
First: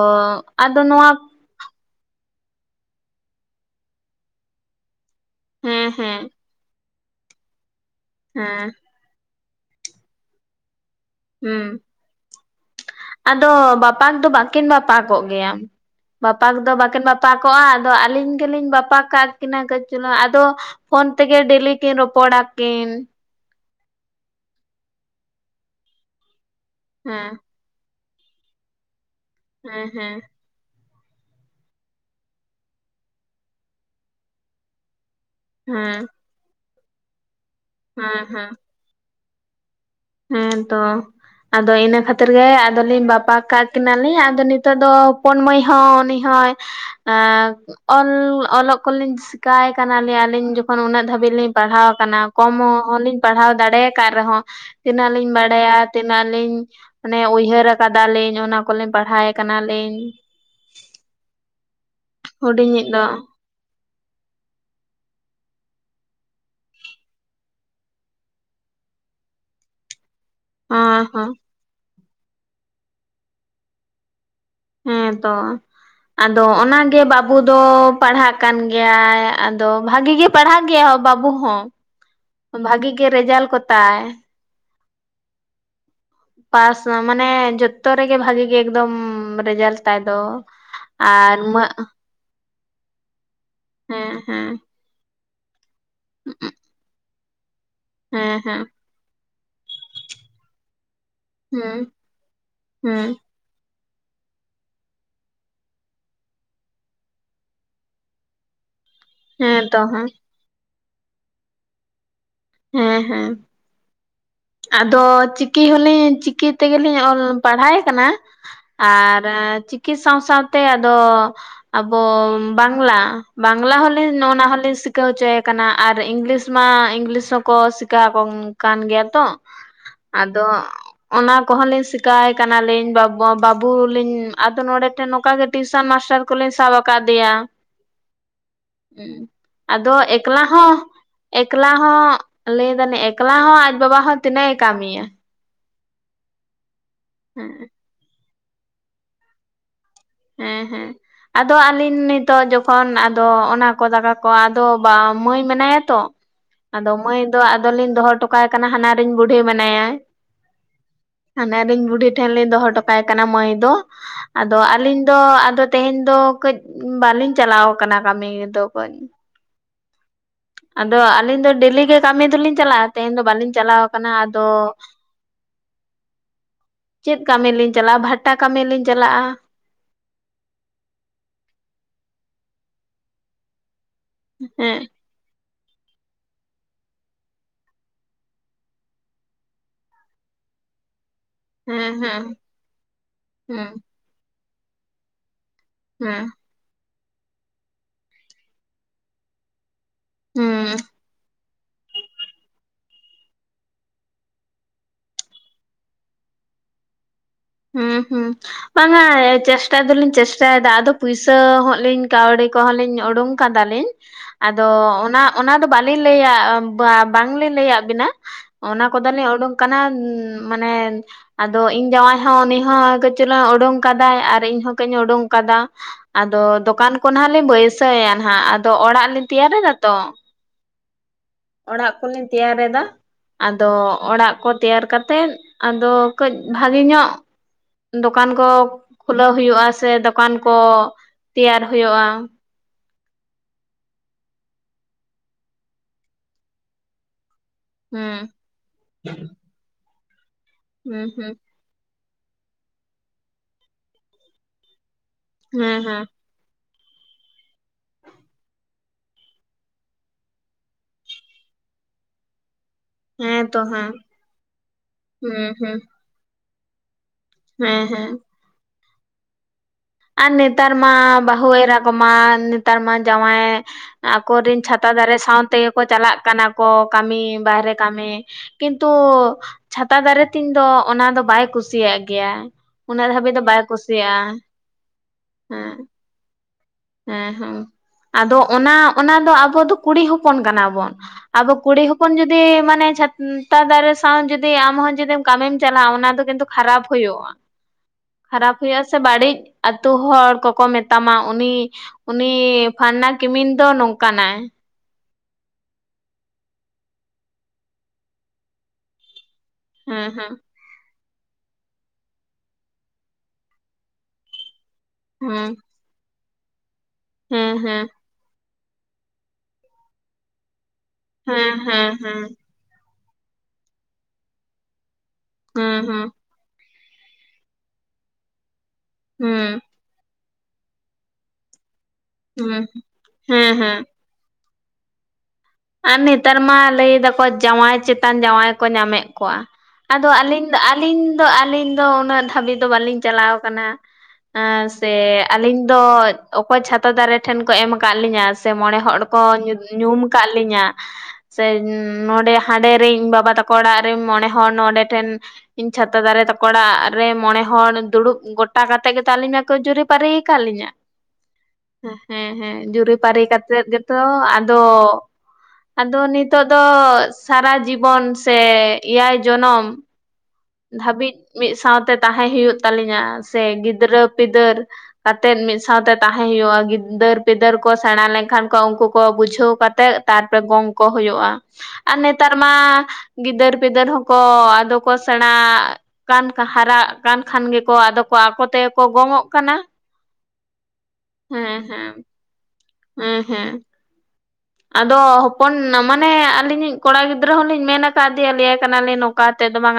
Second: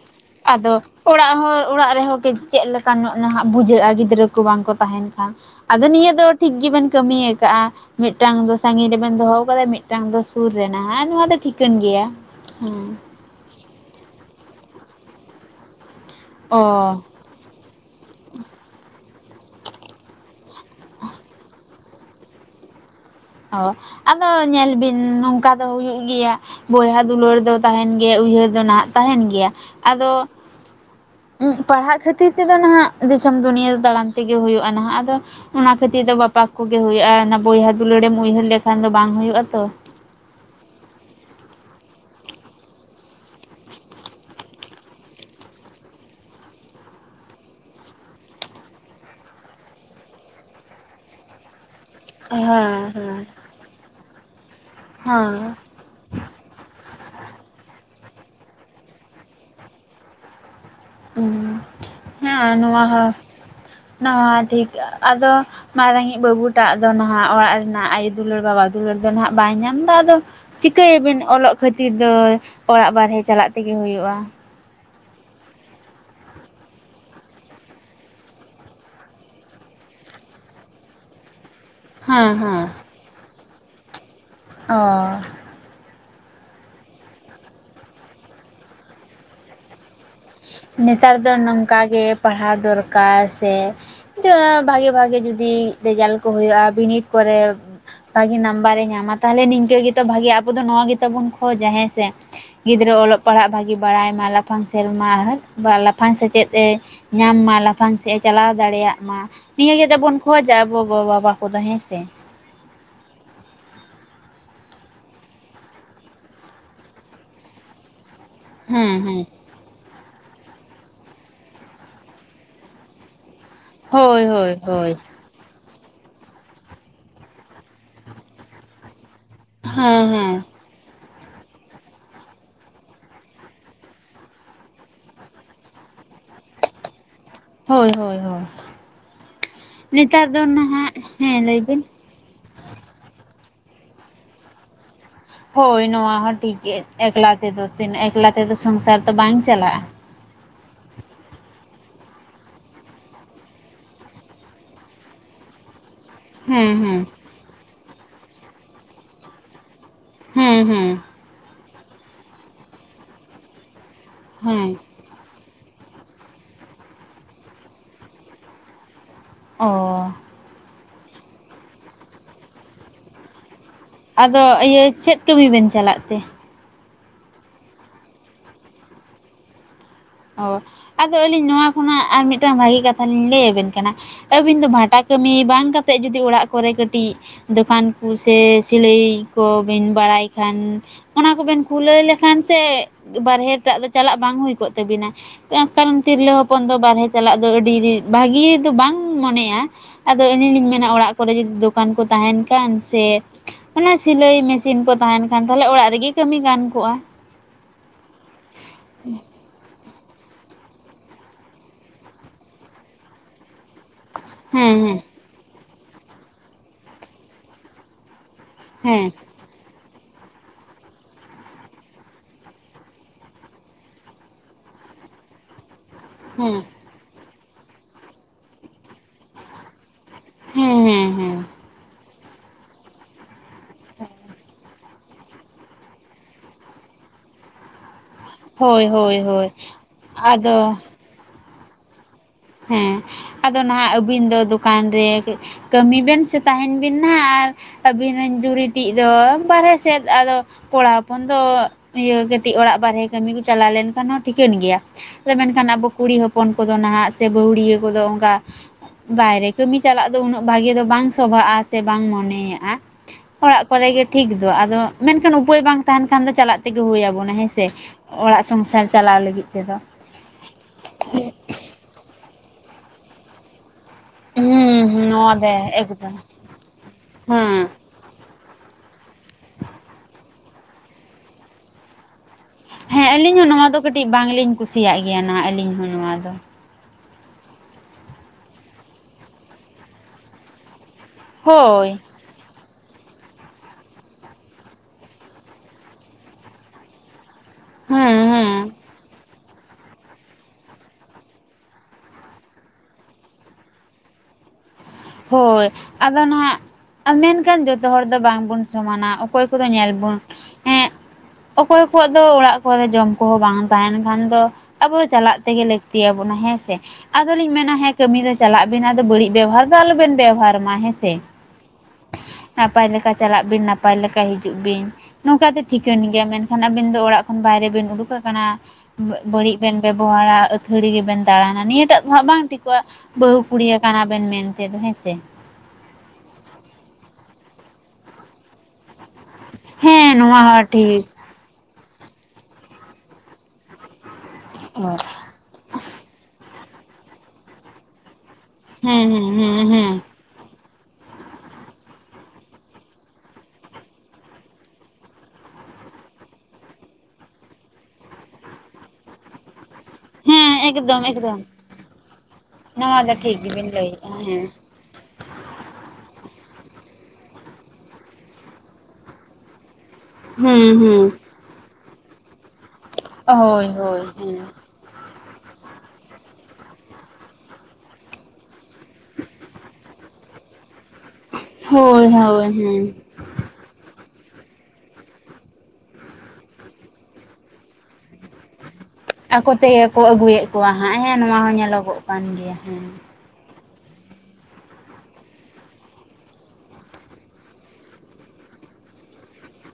ᱟᱫᱚ ᱚᱲᱟᱜ ᱦᱚᱸ ᱚᱲᱟᱜ ᱨᱮᱦᱚᱸ ᱠᱟᱹᱪ ᱪᱮᱫ ᱞᱮᱠᱟ ᱧᱚᱜ ᱱᱟᱦᱟᱜ ᱵᱩᱡᱷᱟᱹᱜᱼᱟ ᱜᱤᱫᱽᱨᱟᱹ ᱠᱚ ᱵᱟᱝ ᱠᱚ ᱛᱟᱦᱮᱸᱱ ᱠᱷᱟᱱ ᱦᱮᱸ ᱟᱫᱚ ᱱᱤᱭᱟᱹ ᱦᱮᱸ ᱫᱚ ᱴᱷᱤᱠ ᱜᱮᱵᱮᱱ ᱠᱟᱹᱢᱤ ᱟᱠᱟᱜᱼᱟ ᱢᱤᱫᱴᱟᱝ ᱫᱚ ᱦᱮᱸ ᱥᱟᱺᱜᱤᱧ ᱨᱮ ᱵᱮᱱ ᱫᱚᱦᱚ ᱠᱟᱫᱮᱭᱟ ᱢᱤᱫᱴᱟᱝ ᱫᱚ ᱥᱩᱨ ᱨᱮᱱᱟᱜ ᱱᱚᱣᱟ ᱫᱚ ᱦᱩᱸ ᱴᱷᱤᱠᱟᱹᱱ ᱜᱮᱭᱟ ᱦᱮᱸ ᱾ ᱟᱫᱚ ᱵᱟᱯᱟᱠ ᱫᱚ ᱵᱟᱠᱤᱱ ᱵᱟᱯᱟᱠ ᱜᱚᱜ ᱜᱮᱭᱟ ᱵᱟᱯᱟᱠ ᱚ ᱫᱚ ᱵᱟᱠᱤᱱ ᱵᱟᱯᱟᱠ ᱵᱟᱯᱟᱠᱜᱼᱟ ᱟᱫᱚ ᱟᱹᱞᱤᱧ ᱜᱮᱞᱤᱧ ᱵᱟᱯᱟᱠ ᱠᱟᱜ ᱠᱤᱱᱟᱹ ᱠᱟᱹᱪ ᱪᱩᱞᱩᱝ ᱟᱫᱚ ᱯᱷᱳᱱ ᱛᱮᱜᱮ ᱰᱮᱞᱤ ᱠᱤᱱ ᱨᱚᱯᱚᱲᱟᱠᱤᱱ ᱾ ᱚ ᱟᱫᱚ ᱧᱮᱞ ᱵᱤᱱ ᱱᱚᱝᱠᱟ ᱫᱚ ᱦᱩᱭᱩᱜ ᱜᱮᱭᱟ ᱵᱚᱭᱦᱟ ᱦᱮᱸ ᱫᱩᱞᱟᱹᱲ ᱫᱚ ᱛᱟᱦᱮᱱ ᱜᱮᱭᱟ ᱩᱭᱦᱟᱹᱨ ᱫᱚ ᱱᱟᱦᱟᱜ ᱛᱟᱦᱮᱱ ᱜᱮᱭᱟ ᱦᱮᱸ ᱟᱫᱚ ᱦᱮᱸ ᱩᱜ ᱯᱟᱲᱦᱟᱜ ᱠᱷᱟᱹᱛᱤᱨ ᱛᱮᱫᱚ ᱱᱟᱦᱟᱜ ᱫᱤᱥᱚᱢ ᱫᱩᱱᱤᱭᱟᱹ ᱫᱟᱸᱬᱟᱱ ᱛᱮᱜᱮ ᱦᱩᱭᱩᱜᱼᱟ ᱱᱟᱦᱟᱜ ᱟᱫᱚ ᱚᱱᱟ ᱦᱮᱸ ᱠᱷᱟᱹᱛᱤᱨ ᱫᱚ ᱵᱟᱯᱟᱠ ᱠᱚᱜᱮ ᱦᱩᱭᱩᱜᱼᱟ ᱚᱱᱟ ᱵᱚᱭᱦᱟ ᱫᱩᱞᱟᱹᱲᱮᱢ ᱦᱮᱸ ᱩᱭᱦᱟᱹᱨ ᱞᱮᱠᱷᱟᱱ ᱫᱚ ᱵᱟᱝ ᱦᱩᱭᱩᱜᱼᱟ ᱛᱚ ᱾ ᱦᱮᱸᱻ ᱛᱚ ᱾ ᱟᱫᱚ ᱤᱱᱟᱹ ᱠᱷᱟᱹᱛᱤᱨ ᱜᱮ ᱟᱫᱚᱞᱤᱧ ᱵᱟᱯᱟᱠ ᱠᱟᱜ ᱠᱤᱱᱟᱞᱤᱧ ᱟᱫᱚ ᱱᱤᱛᱚᱜ ᱫᱚ ᱦᱚᱯᱚᱱ ᱢᱟᱹᱭ ᱦᱚᱸ ᱩᱱᱤ ᱦᱳᱭ ᱾ ᱟᱻ ᱚᱞ ᱚᱞᱚᱜ ᱠᱚᱞᱤᱧ ᱥᱤᱠᱟᱭᱮ ᱠᱟᱱᱟᱞᱤᱧ ᱟᱹᱞᱤᱧ ᱡᱚᱠᱷᱚᱱ ᱩᱱᱟᱹᱜ ᱫᱷᱟᱹᱵᱤᱡ ᱞᱤᱧ ᱯᱟᱲᱦᱟᱣ ᱠᱟᱱᱟ ᱠᱚᱢ ᱦᱚᱸᱞᱤᱧ ᱦᱮᱸ ᱯᱟᱲᱦᱟᱣ ᱫᱟᱲᱮ ᱟᱠᱟᱫ ᱨᱮᱦᱚᱸ ᱛᱤᱱᱟᱹᱜ ᱞᱤᱧ ᱦᱮᱸ ᱵᱟᱰᱟᱭᱟ ᱟ ᱛᱤᱱᱟᱹᱜ ᱞᱤᱧ ᱢᱟᱱᱮ ᱩᱭᱦᱟᱹᱨ ᱟᱠᱟᱫᱟᱞᱤᱧ ᱚᱱᱟ ᱠᱚᱞᱤᱧ ᱯᱟᱲᱦᱟᱣ ᱠᱟᱱᱟᱞᱤᱧ ᱾ ᱦᱩᱸᱻ ᱦᱮᱸ ᱱᱚᱣᱟ ᱦᱩᱰᱤᱧᱤᱡ ᱫᱚ ᱦᱚᱸ ᱱᱚᱣᱟ ᱦᱚᱸ ᱴᱷᱤᱠ ᱟᱫᱚ ᱢᱟᱨᱟᱝᱤᱡ ᱵᱟᱹᱵᱩ ᱴᱟᱜ ᱫᱚ ᱱᱟᱦᱟᱜ ᱚᱲᱟᱜ ᱨᱮᱱᱟᱜ ᱟᱭᱳ ᱫᱩᱞᱟᱹᱲ ᱵᱟᱵᱟ ᱫᱩᱞᱟᱹᱲ ᱫᱚ ᱱᱟᱦᱟᱜ ᱵᱟᱭ ᱧᱟᱢ ᱫᱟ ᱟᱫᱚ ᱾ ᱦᱚᱸ ᱪᱤᱠᱟᱹᱭᱟᱵᱤᱱ ᱦᱚᱸ ᱚᱞᱚᱜ ᱠᱷᱟᱹᱛᱤᱨ ᱫᱚ ᱚᱲᱟᱜ ᱵᱟᱦᱨᱮ ᱪᱟᱞᱟᱜ ᱛᱮᱜᱮ ᱦᱩᱭᱩᱜᱼᱟ ᱾ ᱦᱮᱸ ᱛᱚ ᱾ ᱟᱫᱚ ᱚᱱᱟᱜᱮ ᱵᱟᱹᱵᱩ ᱫᱚ ᱯᱟᱲᱦᱟᱜ ᱠᱟᱱ ᱜᱮᱭᱟᱭ ᱟᱫᱚ ᱵᱷᱟᱜᱤ ᱜᱮ ᱯᱟᱲᱦᱟᱜ ᱜᱮᱭᱟ ᱵᱟᱹᱵᱩ ᱦᱚᱸ ᱦᱮᱸ ᱦᱮᱸ ᱵᱷᱟᱜᱤ ᱜᱮ ᱨᱮᱡᱟᱞᱴ ᱠᱚᱛᱟᱭ ᱾ ᱚᱻ ᱯᱟᱥ ᱢᱟᱱᱮ ᱡᱚᱛᱚ ᱨᱮᱜᱮ ᱵᱷᱟᱹᱜᱤ ᱜᱮ ᱮᱠᱫᱚᱢ ᱨᱮᱡᱟᱞᱴ ᱛᱟᱭ ᱫᱚ, ᱱᱮᱛᱟᱨ ᱫᱚ ᱟᱨ ᱢᱟᱹᱭ ᱱᱚᱝᱠᱟ ᱜᱮ ᱯᱟᱲᱦᱟᱣ ᱫᱚᱨᱠᱟᱨ ᱥᱮ ᱦᱮᱸ ᱦᱮᱸ ᱡᱟᱹ ᱵᱷᱟᱹᱜᱤ ᱵᱷᱟᱹᱜᱤ ᱡᱩᱫᱤ ᱨᱮᱡᱟᱞᱴ ᱠᱚ ᱦᱩᱭᱩᱜᱼᱟ ᱵᱤᱱᱤᱰ ᱠᱚᱨᱮ ᱦᱮᱸ ᱵᱷᱟᱹᱜᱤ ᱦᱮᱸ ᱱᱟᱢᱵᱟᱨᱮ ᱧᱟᱢᱟ ᱛᱟᱦᱚᱞᱮ ᱱᱤᱝᱠᱟᱹ ᱜᱮᱛᱚ ᱵᱷᱟᱹᱜᱤ ᱟᱵᱚ ᱫᱚ ᱱᱚᱣᱟ ᱜᱮᱛᱚᱵᱚᱱ ᱠᱷᱚᱡᱽ-ᱟ ᱦᱮᱸ ᱥᱮ ᱜᱤᱫᱽᱨᱟᱹ ᱦᱮᱸ ᱚᱞᱚᱜ ᱯᱟᱲᱦᱟᱜ ᱵᱷᱟᱹᱜᱤ ᱵᱟᱲᱟᱭ ᱢᱟ ᱞᱟᱯᱷᱟᱝ ᱥᱮ ᱥᱮᱨᱢᱟ ᱦᱟᱹᱴ ᱞᱟᱯᱷᱟᱝ ᱥᱮᱪᱮᱫ ᱮ ᱧᱟᱢ ᱢᱟ ᱞᱟᱯᱷᱟᱝ ᱥᱮᱪ ᱮ ᱪᱟᱞᱟᱣ ᱫᱟᱲᱮᱭᱟᱜ ᱾ ᱢᱟ ᱦᱮᱸ ᱱᱤᱭᱟᱹ ᱛᱚ ᱜᱮᱛᱚ ᱦᱮᱸ ᱵᱚᱱ ᱠᱷᱚᱡᱟ ᱜᱚ ᱵᱟᱵᱟ ᱠᱚᱫᱚ ᱦᱮᱸ ᱥᱮ ᱾ ᱦᱮᱸ ᱦᱮᱸ ᱾ ᱟᱫᱚ ᱪᱤᱠᱤ ᱦᱚᱞᱤᱧ ᱪᱤᱠᱤ ᱛᱮᱜᱮᱞᱤᱧ ᱚᱞ ᱯᱟᱲᱦᱟᱣᱮ ᱠᱟᱱᱟ ᱾ ᱦᱮᱸ ᱟᱨ ᱦᱮᱸ ᱪᱤᱠᱤ ᱥᱟᱶ ᱥᱟᱶᱛᱮ ᱟᱫᱚ ᱟᱵᱚ ᱵᱟᱝᱞᱟ ᱵᱟᱝᱞᱟ ᱦᱚᱞᱤᱧ ᱦᱳᱭ ᱱᱚᱜᱱᱟ ᱦᱳᱭ ᱦᱚᱞᱤᱧ ᱦᱳᱭ ᱥᱤᱠᱷᱟᱹᱣ ᱦᱚᱪᱚᱭᱮ ᱠᱟᱱᱟ ᱟᱨ ᱤᱝᱞᱤᱥ ᱢᱟ ᱤᱝᱞᱤᱥ ᱦᱚᱸ ᱠᱚ ᱥᱤᱠᱟᱣ ᱟᱠᱚ ᱠᱟᱱ ᱜᱮᱭᱟ ᱛᱚ ᱦᱮᱸ ᱟᱫᱚ ᱦᱮᱸ ᱚᱱᱟ ᱠᱚᱦᱚᱸ ᱞᱤᱧ ᱥᱤᱠᱟᱭ ᱮ ᱠᱟᱱᱟᱞᱤᱧ ᱵᱟᱹᱵ ᱵᱟᱹᱵᱩ ᱞᱤᱧ ᱟᱫᱚ ᱱᱚᱰᱮ ᱴᱷᱮᱱ ᱱᱚᱝᱠᱟ ᱜᱮ ᱴᱤᱭᱩᱥᱚᱱ ᱢᱟᱥᱴᱟᱨ ᱠᱚᱞᱤᱧ ᱥᱟᱵ ᱠᱟᱫᱮᱭᱟ ᱦᱳᱭ ᱦᱳᱭ ᱦᱳᱭ ᱾ [inaudible] ᱟᱫᱚ ᱱᱮᱛᱟᱨ ᱮᱠᱞᱟ ᱫᱚ ᱦᱚᱸ ᱱᱟᱦᱟᱜ ᱦᱮᱸ ᱞᱟᱹᱭ ᱮᱠᱞᱟ ᱵᱤᱱ ᱦᱚᱸ ᱞᱟᱹᱭᱮᱫᱟᱱᱤ ᱮᱠᱞᱟ ᱦᱚᱸ ᱟᱡ ᱵᱟᱵᱟ ᱦᱚᱸ ᱛᱤᱱᱟᱹᱜ ᱮ ᱠᱟᱹᱢᱤᱭᱟ ᱾ ᱦᱳᱭ ᱱᱚᱣᱟ ᱦᱚᱸ ᱴᱷᱤᱠ ᱜᱮᱭᱟ ᱮᱠᱞᱟ ᱛᱮᱫᱚ ᱦᱮᱸ ᱛᱤᱱᱟᱹᱜ ᱮᱠᱞᱟ ᱛᱮᱫᱚ ᱥᱚᱝᱥᱟᱨ ᱫᱚ ᱵᱟᱝ ᱪᱟᱞᱟᱜ-ᱟ ᱾ ᱦᱮᱸ ᱦᱮᱸ ᱾ ᱟᱫᱚ ᱟᱹᱞᱤᱧ ᱱᱤᱛᱚᱜ ᱡᱚᱠᱷᱚᱱ ᱟᱫᱚ ᱚᱱᱟ ᱠᱚ ᱫᱟᱠᱟ ᱠᱚ ᱟᱫᱚ ᱵᱟ ᱢᱟᱹᱭ ᱢᱮᱱᱟᱭᱟ ᱛᱚ ᱦᱮᱸ ᱟᱫᱚ ᱦᱮᱸ ᱢᱟᱹᱭ ᱫᱚ ᱟᱫᱚᱞᱤᱧ ᱫᱚᱦᱚ ᱦᱚᱴᱚᱠᱟᱭ ᱠᱟᱱᱟ ᱦᱟᱱᱟᱨᱤᱧ ᱵᱩᱰᱦᱤ ᱢᱮᱱᱟᱭᱟ ᱾ ᱦᱮᱸ ᱦᱮᱸ ᱾ ᱦᱟᱱᱟᱨᱤᱧ ᱵᱩᱰᱷᱤ ᱴᱷᱮᱱ ᱞᱤᱧ ᱫᱚᱦᱚ ᱦᱚᱴᱚᱠᱟᱭ ᱠᱟᱱᱟ ᱢᱟᱹᱭ ᱫᱚ ᱾ ᱟᱫᱚ ᱦᱮᱸ ᱟᱹᱞᱤᱧ ᱫᱚ ᱟᱫᱚ ᱛᱮᱦᱮᱧ ᱫᱚ ᱠᱟᱹᱡ ᱵᱟᱞᱤᱧ ᱪᱟᱞᱟᱣ ᱟᱠᱟᱱᱟ ᱠᱟᱹᱢᱤ ᱫᱚ ᱠᱟᱹᱡ ᱚᱻ ᱟᱫᱚ ᱟᱹᱞᱤᱧ ᱫᱚ ᱰᱮᱞᱤ ᱜᱮ ᱠᱟᱹᱢᱤ ᱫᱚᱞᱤᱧ ᱪᱟᱞᱟᱜ-ᱟ ᱛᱮᱦᱮᱧ ᱫᱚ ᱵᱟᱹᱞᱤᱧ ᱪᱟᱞᱟᱣ ᱟᱫᱚ ᱤᱭᱟᱹ ᱪᱮᱫ ᱠᱟᱹᱢᱤ ᱵᱮᱱ ᱪᱟᱞᱟᱜ ᱛᱮ? ᱪᱮᱫ ᱠᱟᱹᱢᱤ ᱞᱤᱧ ᱪᱟᱞᱟᱜ-ᱟ ᱵᱷᱟᱴᱟ ᱠᱟᱹᱢᱤ ᱞᱤᱧ ᱪᱟᱞᱟᱜ-ᱟ ᱾ ᱚ ᱟᱫᱚ ᱟᱹᱞᱤᱧ ᱱᱚᱣᱟ ᱠᱷᱚᱱᱟᱜ ᱟᱨ ᱢᱤᱫᱴᱟᱝ ᱵᱷᱟᱹᱜᱤ ᱠᱟᱛᱷᱟ ᱞᱤᱧ ᱞᱟᱹᱭᱟᱵᱤᱱ ᱠᱟᱱᱟ ᱟᱹᱵᱤᱱ ᱫᱚ ᱦᱮᱸ ᱵᱷᱟᱴᱟ ᱠᱟᱹᱢᱤ ᱵᱟᱝ ᱠᱟᱛᱮᱫ ᱡᱩᱫᱤ ᱚᱲᱟᱜ ᱠᱚᱨᱮ ᱠᱟᱹᱴᱤᱡ ᱫᱚᱠᱟᱱ ᱠᱚ ᱥᱮ ᱥᱤᱞᱟᱹᱭ ᱠᱚᱵᱤᱱ ᱵᱟᱲᱟᱭ ᱠᱷᱟᱱ ᱚᱱᱟ ᱠᱚᱵᱮᱱ ᱦᱮᱸ ᱠᱷᱩᱞᱟᱹᱣ ᱦᱮᱸ ᱞᱮᱠᱷᱟᱱ ᱥᱮ ᱵᱟᱨᱦᱮ ᱴᱟᱜ ᱦᱮᱸ ᱫᱚ ᱪᱟᱞᱟᱜ ᱵᱟᱝ ᱦᱩᱭ ᱠᱚᱜ ᱛᱟᱹᱵᱤᱱᱟ ᱾ ᱠᱟᱨᱚᱱ ᱦᱮᱸ ᱛᱤᱨᱞᱟᱹ ᱦᱚᱯᱚᱱ ᱫᱚ ᱵᱟᱦᱨᱮ ᱪᱟᱞᱟᱜ ᱫᱚ ᱟᱹᱰᱤ ᱵᱷᱟᱹᱜᱤ ᱫᱚ ᱵᱟᱝ ᱢᱚᱱᱮᱜ-ᱟ ᱾ ᱟᱫᱚ ᱟᱞᱤᱧ ᱞᱤᱧ ᱦᱮᱸ ᱢᱮᱱᱟ ᱚᱲᱟᱜ ᱠᱚᱨᱮ ᱡᱩᱫᱤ ᱫᱚᱠᱟᱱ ᱠᱚ ᱛᱟᱦᱮᱱ ᱠᱷᱟᱱ ᱥᱮ ᱚᱱᱟ ᱥᱤᱞᱟᱹᱭ ᱢᱮᱥᱤᱱ ᱠᱚ ᱛᱟᱦᱮᱱ ᱠᱷᱟᱱ ᱛᱟᱦᱞᱮ ᱚᱲᱟᱜ ᱨᱮᱜᱮ ᱠᱟᱹᱢᱤ ᱜᱟᱱ ᱠᱚᱜ-ᱟ ᱾ ᱦᱩᱸ ᱦᱩᱸ ᱾ ᱵᱟᱝᱟ ᱪᱮᱥᱴᱟ ᱫᱚᱞᱤᱧ ᱪᱮᱥᱴᱟᱭᱮᱫᱟ ᱟᱫᱚ ᱯᱩᱭᱥᱟᱹ ᱦᱚᱸ ᱞᱤᱧ ᱠᱟᱹᱣᱰᱤ ᱠᱚᱦᱚᱸ ᱞᱤᱧ ᱩᱰᱩᱝ ᱠᱟᱫᱟᱞᱤᱧ ᱾ ᱟᱫᱚ ᱦᱮᱸ ᱦᱮᱸ ᱚᱱᱟ ᱚᱱᱟ ᱫᱚ ᱵᱟᱹᱞᱤᱧ ᱞᱟᱹᱭᱟ ᱵᱟᱝᱞᱤᱧ ᱞᱟᱹᱭᱟᱭᱟᱜ ᱵᱤᱱᱟ ᱾ ᱚᱱᱟ ᱦᱮᱸ ᱠᱚᱫᱚᱞᱤᱧ ᱩᱰᱩᱠ ᱠᱟᱱᱟ ᱢᱟᱱᱮ ᱟᱫᱚ ᱤᱧ ᱡᱟᱶᱟᱭ ᱦᱚᱸ ᱩᱱᱤ ᱦᱚᱸ ᱠᱟᱹᱪ ᱪᱩᱞᱩᱝ ᱮ ᱩᱰᱩᱝ ᱠᱟᱫᱟᱭ ᱟᱨ ᱤᱧᱦᱚ ᱠᱟᱹᱡ ᱤᱧ ᱩᱰᱩᱝ ᱠᱟᱫᱟ ᱟᱫᱚ ᱦᱮᱸ ᱫᱚᱠᱟᱱ ᱛᱚᱠᱷᱚᱱ ᱦᱟᱸᱜ ᱞᱤᱧ ᱵᱟᱹᱭᱥᱟᱹᱭᱟ ᱱᱟᱦᱟᱜ ᱟᱫᱚ ᱚᱲᱟᱜ ᱞᱤᱧ ᱛᱮᱭᱟᱨ ᱮᱫᱟ ᱛᱚ ᱦᱩᱸ ᱦᱩᱸ ᱦᱩᱸ ᱾ ᱚᱲᱟᱜ ᱠᱚᱞᱤᱧ ᱛᱮᱭᱟᱨ ᱮᱫᱟ ᱟᱫᱚ ᱚᱲᱟᱜ ᱠᱚ ᱛᱮᱭᱟᱨ ᱠᱟᱛᱮᱫ ᱟᱫᱚ ᱠᱟᱹᱡ ᱵᱷᱟᱜᱮ ᱧᱚᱜ ᱫᱚᱠᱟᱱ ᱠᱚ ᱦᱳᱭ ᱦᱳᱭ ᱠᱷᱩᱞᱟᱹᱣ ᱦᱳᱭ ᱦᱩᱭᱩᱜ-ᱟ ᱥᱮ ᱫᱚᱠᱟᱱ ᱠᱚ ᱟᱫᱚ ᱛᱮᱭᱟᱨ ᱦᱩᱭᱩᱜ-ᱟ ᱾ ᱦᱮᱸ ᱟᱫᱚ ᱱᱟᱦᱟᱜ ᱟᱹᱵᱤᱱ ᱫᱚ ᱫᱚᱠᱟᱱ ᱨᱮ ᱠᱟᱹᱢᱤ ᱵᱮᱱ ᱥᱮ ᱛᱟᱦᱮᱱ ᱵᱤᱱ ᱱᱟᱦᱟᱜ ᱟᱨ ᱟᱹᱵᱤ ᱦᱩᱸ ᱨᱮᱱ ᱡᱩᱨᱤᱴᱤᱜ ᱫᱚ ᱵᱟᱦᱨᱮ ᱥᱮᱫ ᱟᱫᱚ ᱠᱚᱲᱟ ᱦᱩᱸ ᱦᱚᱯᱚᱱ ᱦᱩᱸ ᱫᱚ ᱤᱭᱟᱹ ᱠᱟᱹᱴᱤᱡ ᱚᱲᱟᱜ ᱵᱟᱨᱦᱮ ᱠᱟᱹᱢᱤ ᱠᱚ ᱪᱟᱞᱟᱣ ᱞᱮᱱᱠᱷᱟᱱ ᱦᱚᱸ ᱴᱷᱤᱠᱟᱹᱱ ᱜᱮᱭᱟ ᱾ ᱟᱫᱚ ᱢᱮᱱᱠᱷᱟᱱ ᱦᱮᱸ ᱟᱵᱚ ᱦᱮᱸ ᱠᱩᱲᱤ ᱦᱚᱯ ᱚᱱ ᱠᱚᱫᱚ ᱱᱟᱦᱟᱜ ᱥᱮ ᱵᱟᱹᱦᱩᱲᱤᱭᱟᱹ ᱠᱚᱫᱚ ᱚᱱᱠᱟ ᱵᱟᱭᱨᱮ ᱠᱟᱹᱢᱤ ᱪᱟᱞᱟᱜ ᱫᱚ ᱩᱱᱟᱹᱜ ᱵᱷᱟᱜᱤ ᱫᱚ ᱵᱟᱝ ᱥᱚᱵᱷᱟᱜ-ᱟ ᱥᱮ ᱵᱟᱝ ᱢᱚᱱᱮᱭᱟᱜ-ᱟ ᱾ ᱦᱮᱸ ᱛᱚ ᱚᱲᱟᱜ ᱠᱚᱨᱮ ᱦᱮᱸ ᱜᱮ ᱴᱷᱤᱠ ᱫᱚ ᱟᱫᱚ ᱢᱮᱱᱠᱷᱟᱱ ᱦᱩᱸ ᱩᱯᱟᱹᱭ ᱦᱩᱸ ᱵᱟᱝ ᱛᱟᱦᱮᱱ ᱠᱷᱟᱱ ᱫᱚ ᱪᱟᱞᱟᱜ ᱛᱮᱜᱮ ᱦᱩᱭ ᱟᱵᱚᱱᱟ ᱦᱮᱸ ᱥᱮ ᱚᱲᱟᱜ ᱥᱚᱝᱥᱟᱨ ᱪᱟᱞᱟᱣ ᱞᱟᱹᱜᱤᱫ ᱛᱮᱫᱚ ᱾ ᱟᱨ ᱱᱮᱛᱟᱨ ᱢᱟ ᱵᱟᱹᱦᱩ ᱮᱨᱟ ᱠᱚᱢᱟ ᱱᱮᱛᱟᱨ ᱢᱟ ᱡᱟᱶᱟᱭ ᱟᱠᱚᱨᱮᱱ ᱦᱩᱸ ᱪᱷᱟᱛᱟ ᱦᱩᱸ ᱫᱟᱨᱮ ᱱᱚᱣᱟ ᱥᱟᱶ ᱫᱚ ᱛᱮᱜᱮᱠᱚ ᱮᱠᱫᱚᱢ ᱪᱟᱞᱟᱜ ᱠᱟᱱᱟ ᱠᱚ ᱠᱟᱹᱢᱤ ᱦᱮᱸ ᱵᱟᱦᱮᱨᱮ ᱠᱟᱹᱢᱤ ᱠᱤᱱᱛᱩ ᱪᱷᱟᱛᱟ ᱫᱟᱨᱮ ᱛᱤᱧ ᱫᱚ ᱚᱱᱟ ᱫᱚ ᱵᱟᱭ ᱠᱩᱥᱤᱭᱟᱜ ᱜᱮᱭᱟ᱾ ᱦᱮᱸ ᱩᱱᱟᱹᱜ ᱫᱷᱟᱹᱵᱤᱡ ᱟᱹᱞᱤᱧ ᱦᱚᱸ ᱵᱟᱭ ᱱᱚᱣᱟ ᱫᱚ ᱠᱟᱹᱴᱤᱡ ᱠᱩᱥᱤᱭᱟᱜᱼᱟ ᱵᱟᱝᱞᱤᱧ ᱠᱩᱥᱤᱭᱟᱜ ᱜᱮᱭᱟ ᱱᱟᱦᱟᱜ ᱦᱮᱸ ᱟᱹᱞᱤᱧ ᱦᱚᱸ ᱱᱚᱣᱟ ᱫᱚ ᱦᱮᱸ ᱦᱮᱸ ᱟᱫᱚ ᱚᱱᱟ ᱚᱱᱟ ᱫᱚ ᱟᱵᱚ ᱫᱚ ᱠᱩᱲᱤ ᱦᱚᱯᱚᱱ ᱠᱟᱱᱟ ᱵᱚᱱ᱾ ᱟᱫᱚ ᱠᱩᱲᱤ ᱦᱳᱭ ᱦᱚᱯᱚᱱ ᱡᱩᱫᱤ ᱢᱟᱱᱮ ᱪᱷᱟᱛᱤᱠ ᱱᱮᱛᱟᱨ ᱫᱟᱨᱮ ᱥᱟᱶ ᱡᱩᱫᱤ ᱟᱢᱦᱚ ᱡᱩᱫᱤ ᱠᱟᱹᱢᱤᱢ ᱪᱟᱞᱟᱜᱼᱟ ᱚᱱᱟ ᱫᱚ ᱠᱤᱱᱛᱩ ᱠᱷᱟᱨᱟᱯ ᱦᱳᱭᱳᱜᱼᱟ᱾ ᱦᱮᱸ ᱦᱮᱸ ᱠᱷᱟᱨᱟᱯ ᱦᱳᱭᱳᱜᱼᱟ ᱥᱮ ᱵᱟᱹᱲᱤᱡ ᱟᱹᱛᱳ ᱦᱚᱲ ᱠᱚᱠᱚ ᱢᱮᱛᱟᱢᱟ ᱩᱱᱤ ᱩᱱᱤ ᱯᱷᱟᱱᱟ ᱠᱤᱢᱤᱱ ᱫᱚ ᱱᱚᱝᱠᱟᱱᱟᱭ᱾ ᱦᱳᱭ ᱟᱫᱚ ᱱᱟᱦᱟᱜ ᱢᱮᱱᱠᱷᱟᱱ ᱡᱚᱛᱚ ᱦᱚᱲ ᱫᱚ ᱵᱟᱝᱵᱚᱱ ᱥᱚᱢᱟᱱᱟ ᱠᱚᱫᱚ ᱧᱮᱞ ᱦᱮᱸ ᱵᱚᱱ ᱦᱮᱸ ᱦᱮᱸᱚᱠᱚᱭ ᱠᱚᱣᱟᱜ ᱫᱚ ᱚᱲᱟᱜ ᱠᱚᱨᱮ ᱡᱚᱢ ᱠᱚᱦᱚᱸ ᱵᱟᱝ ᱛᱟᱦᱮᱱ ᱠᱷᱟᱱ ᱫᱚ ᱟᱵᱚ ᱫᱚ ᱪᱟᱞᱟᱜ ᱦᱮᱸ ᱛᱮᱜᱮ ᱞᱟᱹᱠᱛᱤᱭᱟᱵᱚᱱᱟ ᱦᱮᱸ ᱥᱮ ᱟᱫᱚᱞᱤᱧ ᱢᱮᱱᱟ ᱦᱮᱸ ᱠᱟᱹᱢᱤ ᱫᱚ ᱪᱟᱞᱟᱜ ᱵᱤᱱ ᱟᱫᱚ ᱵᱟᱹᱲᱤᱡ ᱵᱮᱵᱚᱦᱟᱨ ᱫᱚ ᱟᱞᱚᱵᱤᱱ ᱵᱮᱵᱚᱦᱟᱨ ᱢᱟ ᱦᱮᱸ ᱥᱮ ᱦᱮᱸ ᱦᱮᱸ ᱦᱮᱸ ᱱᱟᱯᱟᱭ ᱞᱮᱠᱟ ᱪᱟᱞᱟᱜ ᱵᱤᱱ ᱱᱟᱯᱟᱭ ᱞᱮᱠᱟ ᱦᱤᱡᱩᱜ ᱵᱤᱱ ᱱᱚᱝᱠᱟ ᱫᱚ ᱦᱮᱸ ᱴᱷᱤᱠᱟᱹᱱ ᱦᱮᱸ ᱜᱮᱭᱟ ᱢᱮᱱ ᱠᱷᱟᱱ ᱟᱹᱵᱤᱱ ᱫᱚ ᱚᱲᱟᱜ ᱠᱷᱚᱱ ᱵᱟᱭᱨᱮ ᱵᱤᱱ ᱩᱰᱩᱠ ᱟᱠᱟᱱᱟ ᱦᱮᱸ ᱵᱟᱹᱲᱤᱡ ᱵᱮᱱ ᱵᱮᱵᱚᱦᱟᱨᱟ ᱟᱹᱛᱷᱟᱹᱲᱤ ᱜᱮᱵᱮᱱ ᱫᱟᱬᱟᱱᱟ ᱱᱤᱭᱟᱹ ᱴᱟᱜ ᱫᱚ ᱦᱟᱸᱜ ᱵᱟᱝ ᱦᱮᱸ ᱴᱷᱤᱠᱚᱜ-ᱟ ᱵᱟᱹᱦᱩ ᱦᱮᱸ ᱠᱩᱲᱤ ᱦᱮᱸ ᱟᱠᱟᱱᱟ ᱵᱮᱱ ᱢᱮᱱᱛᱮ ᱫᱚ ᱦᱮᱸ ᱥᱮ ᱟᱨ ᱱᱮᱛᱟᱨ ᱢᱟ ᱞᱟᱹᱭ ᱫᱟᱠᱚ ᱡᱟᱶᱟᱭ ᱪᱮᱛᱟᱱ ᱡᱟᱶᱟᱭ ᱠᱚ ᱧᱟᱢᱮᱫ ᱠᱚᱣᱟ ᱟᱫᱚ ᱦᱮᱸ ᱱᱚᱣᱟ ᱟᱞᱤᱧ ᱫᱚ ᱦᱚᱸ ᱴᱷᱤᱠ ᱟᱞᱤᱧ ᱫᱚ ᱟᱞᱤᱧ ᱫᱚ ᱩᱱᱟᱹᱜ ᱫᱷᱟᱹᱵᱤᱡ ᱫᱚ ᱵᱟᱹᱞᱤᱧ ᱪᱟᱞᱟᱣ ᱠᱟᱱᱟ᱾ ᱦᱮᱸ ᱥᱮ ᱟᱞᱤᱧ ᱫᱚ ᱚᱠᱚᱭ ᱪᱷᱟᱛᱟ ᱫᱟᱨᱮ ᱴᱷᱮᱱ ᱠᱚ ᱮᱢᱟᱠᱟᱫ ᱞᱤᱧᱟ᱾ ᱥᱮ ᱢᱚᱸᱬᱮ ᱦᱚᱲ ᱦᱮᱸ ᱠᱚ ᱦᱮᱸ ᱦᱮᱸ ᱧᱩᱫ ᱦᱮᱸ ᱧᱩᱢ ᱟᱠᱟᱫ ᱞᱤᱧᱟ ᱥᱮ ᱱᱚᱰᱮ ᱦᱟᱸᱰᱮ ᱨᱮᱱ ᱤᱧ ᱵᱟᱵᱟ ᱛᱟᱠᱚ ᱚᱲᱟᱜ ᱨᱮᱱ ᱢᱚᱸᱬᱮ ᱦᱚᱲ ᱱᱚᱰᱮ ᱴᱷᱮᱱ ᱤᱧ ᱪᱷᱟᱛᱟ ᱫᱟᱨᱮ ᱛᱟᱠᱚ ᱚᱲᱟᱜ ᱨᱮ ᱢᱚᱸᱬᱮ ᱦᱚᱲ ᱫᱩᱲᱩᱵ ᱜᱚᱴᱟ ᱠᱟᱛᱮ ᱜᱮᱛᱚ ᱟᱞᱤᱧ ᱢᱟᱠᱚ ᱡᱩᱨᱤᱯ ᱯᱟᱨᱤ ᱦᱮᱸ ᱠᱟᱜ-ᱞᱤᱧᱟ᱾ ᱮᱠᱫᱚᱢ ᱮᱠᱫᱚᱢ ᱦᱮᱸ ᱦᱮᱸ ᱦᱮᱸ ᱱᱚᱣᱟ ᱫᱚ ᱡᱩᱨᱤᱯᱟᱨᱤ ᱴᱷᱤᱠ ᱠᱟᱛᱮᱫ ᱜᱮᱵᱤᱱ ᱜᱮᱛᱚ ᱞᱟᱹᱭᱮᱫᱼᱟ ᱦᱮᱸ ᱟᱫᱚ ᱟᱫᱚ ᱱᱤᱛᱳᱜ ᱫᱚ ᱥᱟᱨᱟ ᱡᱤᱵᱚᱱ ᱥᱮ ᱮᱭᱟᱭ ᱡᱚᱱᱚᱢ ᱦᱩᱸ ᱦᱩᱸ ᱫᱷᱟᱹᱵᱤᱡ ᱢᱤᱫ ᱥᱟᱶᱛᱮ ᱛᱟᱦᱮᱸ ᱦᱩᱭᱩᱜ ᱛᱟᱹᱞᱤᱧᱟ ᱥᱮ ᱦᱳᱭ ᱦᱳᱭ ᱜᱤᱫᱽᱨᱟᱹ ᱦᱮᱸ ᱯᱤᱫᱟᱹᱨ ᱠᱟᱛᱮᱫ ᱢᱤᱫ ᱥᱟᱶᱛᱮ ᱛᱟᱦᱮᱸ ᱦᱩᱭᱩᱜᱼᱟ ᱜᱤᱫᱟᱹᱨ ᱯᱤᱫᱟᱹᱨ ᱠᱚ ᱥᱮᱬᱟ ᱞᱮᱱᱠᱷᱟᱱ ᱠᱚ ᱩᱱᱠᱩ ᱠᱚ ᱵᱩᱡᱷᱟᱹᱣ ᱠᱟᱛᱮᱫ ᱛᱟᱨᱯᱚᱨᱮ ᱜᱚᱝ ᱠᱚ ᱦᱳᱭᱳᱜᱼᱟ ᱟᱨ ᱦᱳᱭ ᱱᱮᱛᱟᱨ ᱦᱳᱭ ᱢᱟ ᱦᱮᱸ ᱜᱤᱫᱟᱹᱨ ᱯᱤᱫᱟᱹᱨ ᱦᱚᱸᱠᱚ ᱟᱫᱚ ᱠᱚ ᱥᱮᱬᱟᱜ ᱠᱟᱱ ᱦᱟᱨᱟᱜ ᱠᱟᱱ ᱠᱷᱟᱱ ᱜᱮᱠᱚ ᱟᱫᱚ ᱠᱚ ᱟᱠᱚ ᱛᱮᱜᱮᱠᱚ ᱜᱚᱝᱚᱜ ᱟᱠᱚ ᱠᱟᱱᱟ ᱛᱮᱜᱮ ᱠᱚ ᱟᱹᱜᱩᱭᱮᱫ ᱠᱚᱣᱟ ᱦᱟᱸᱜ ᱦᱮᱸ ᱱᱚᱣᱟ ᱦᱚᱸ ᱧᱮᱞᱚᱜᱚᱜ ᱠᱟᱱ ᱜᱮᱭᱟ ᱦᱮᱸ ᱦᱮᱸ ᱦᱮᱸ ᱟᱫᱚ ᱦᱚᱯᱚᱱ ᱱᱟ ᱢᱟᱱᱮ ᱟᱹᱞᱤᱤᱡ ᱠᱚᱲᱟ ᱜᱤᱫᱽᱨᱟᱹ ᱦᱚᱸᱞᱤᱧ ᱢᱮᱱ ᱟᱠᱟᱫᱮᱭᱟ ᱞᱮᱭᱟᱭ ᱠᱟᱱᱟᱞᱮ ᱱᱚᱝᱠᱟᱛᱮᱫᱚ ᱵᱟᱝ-ᱟ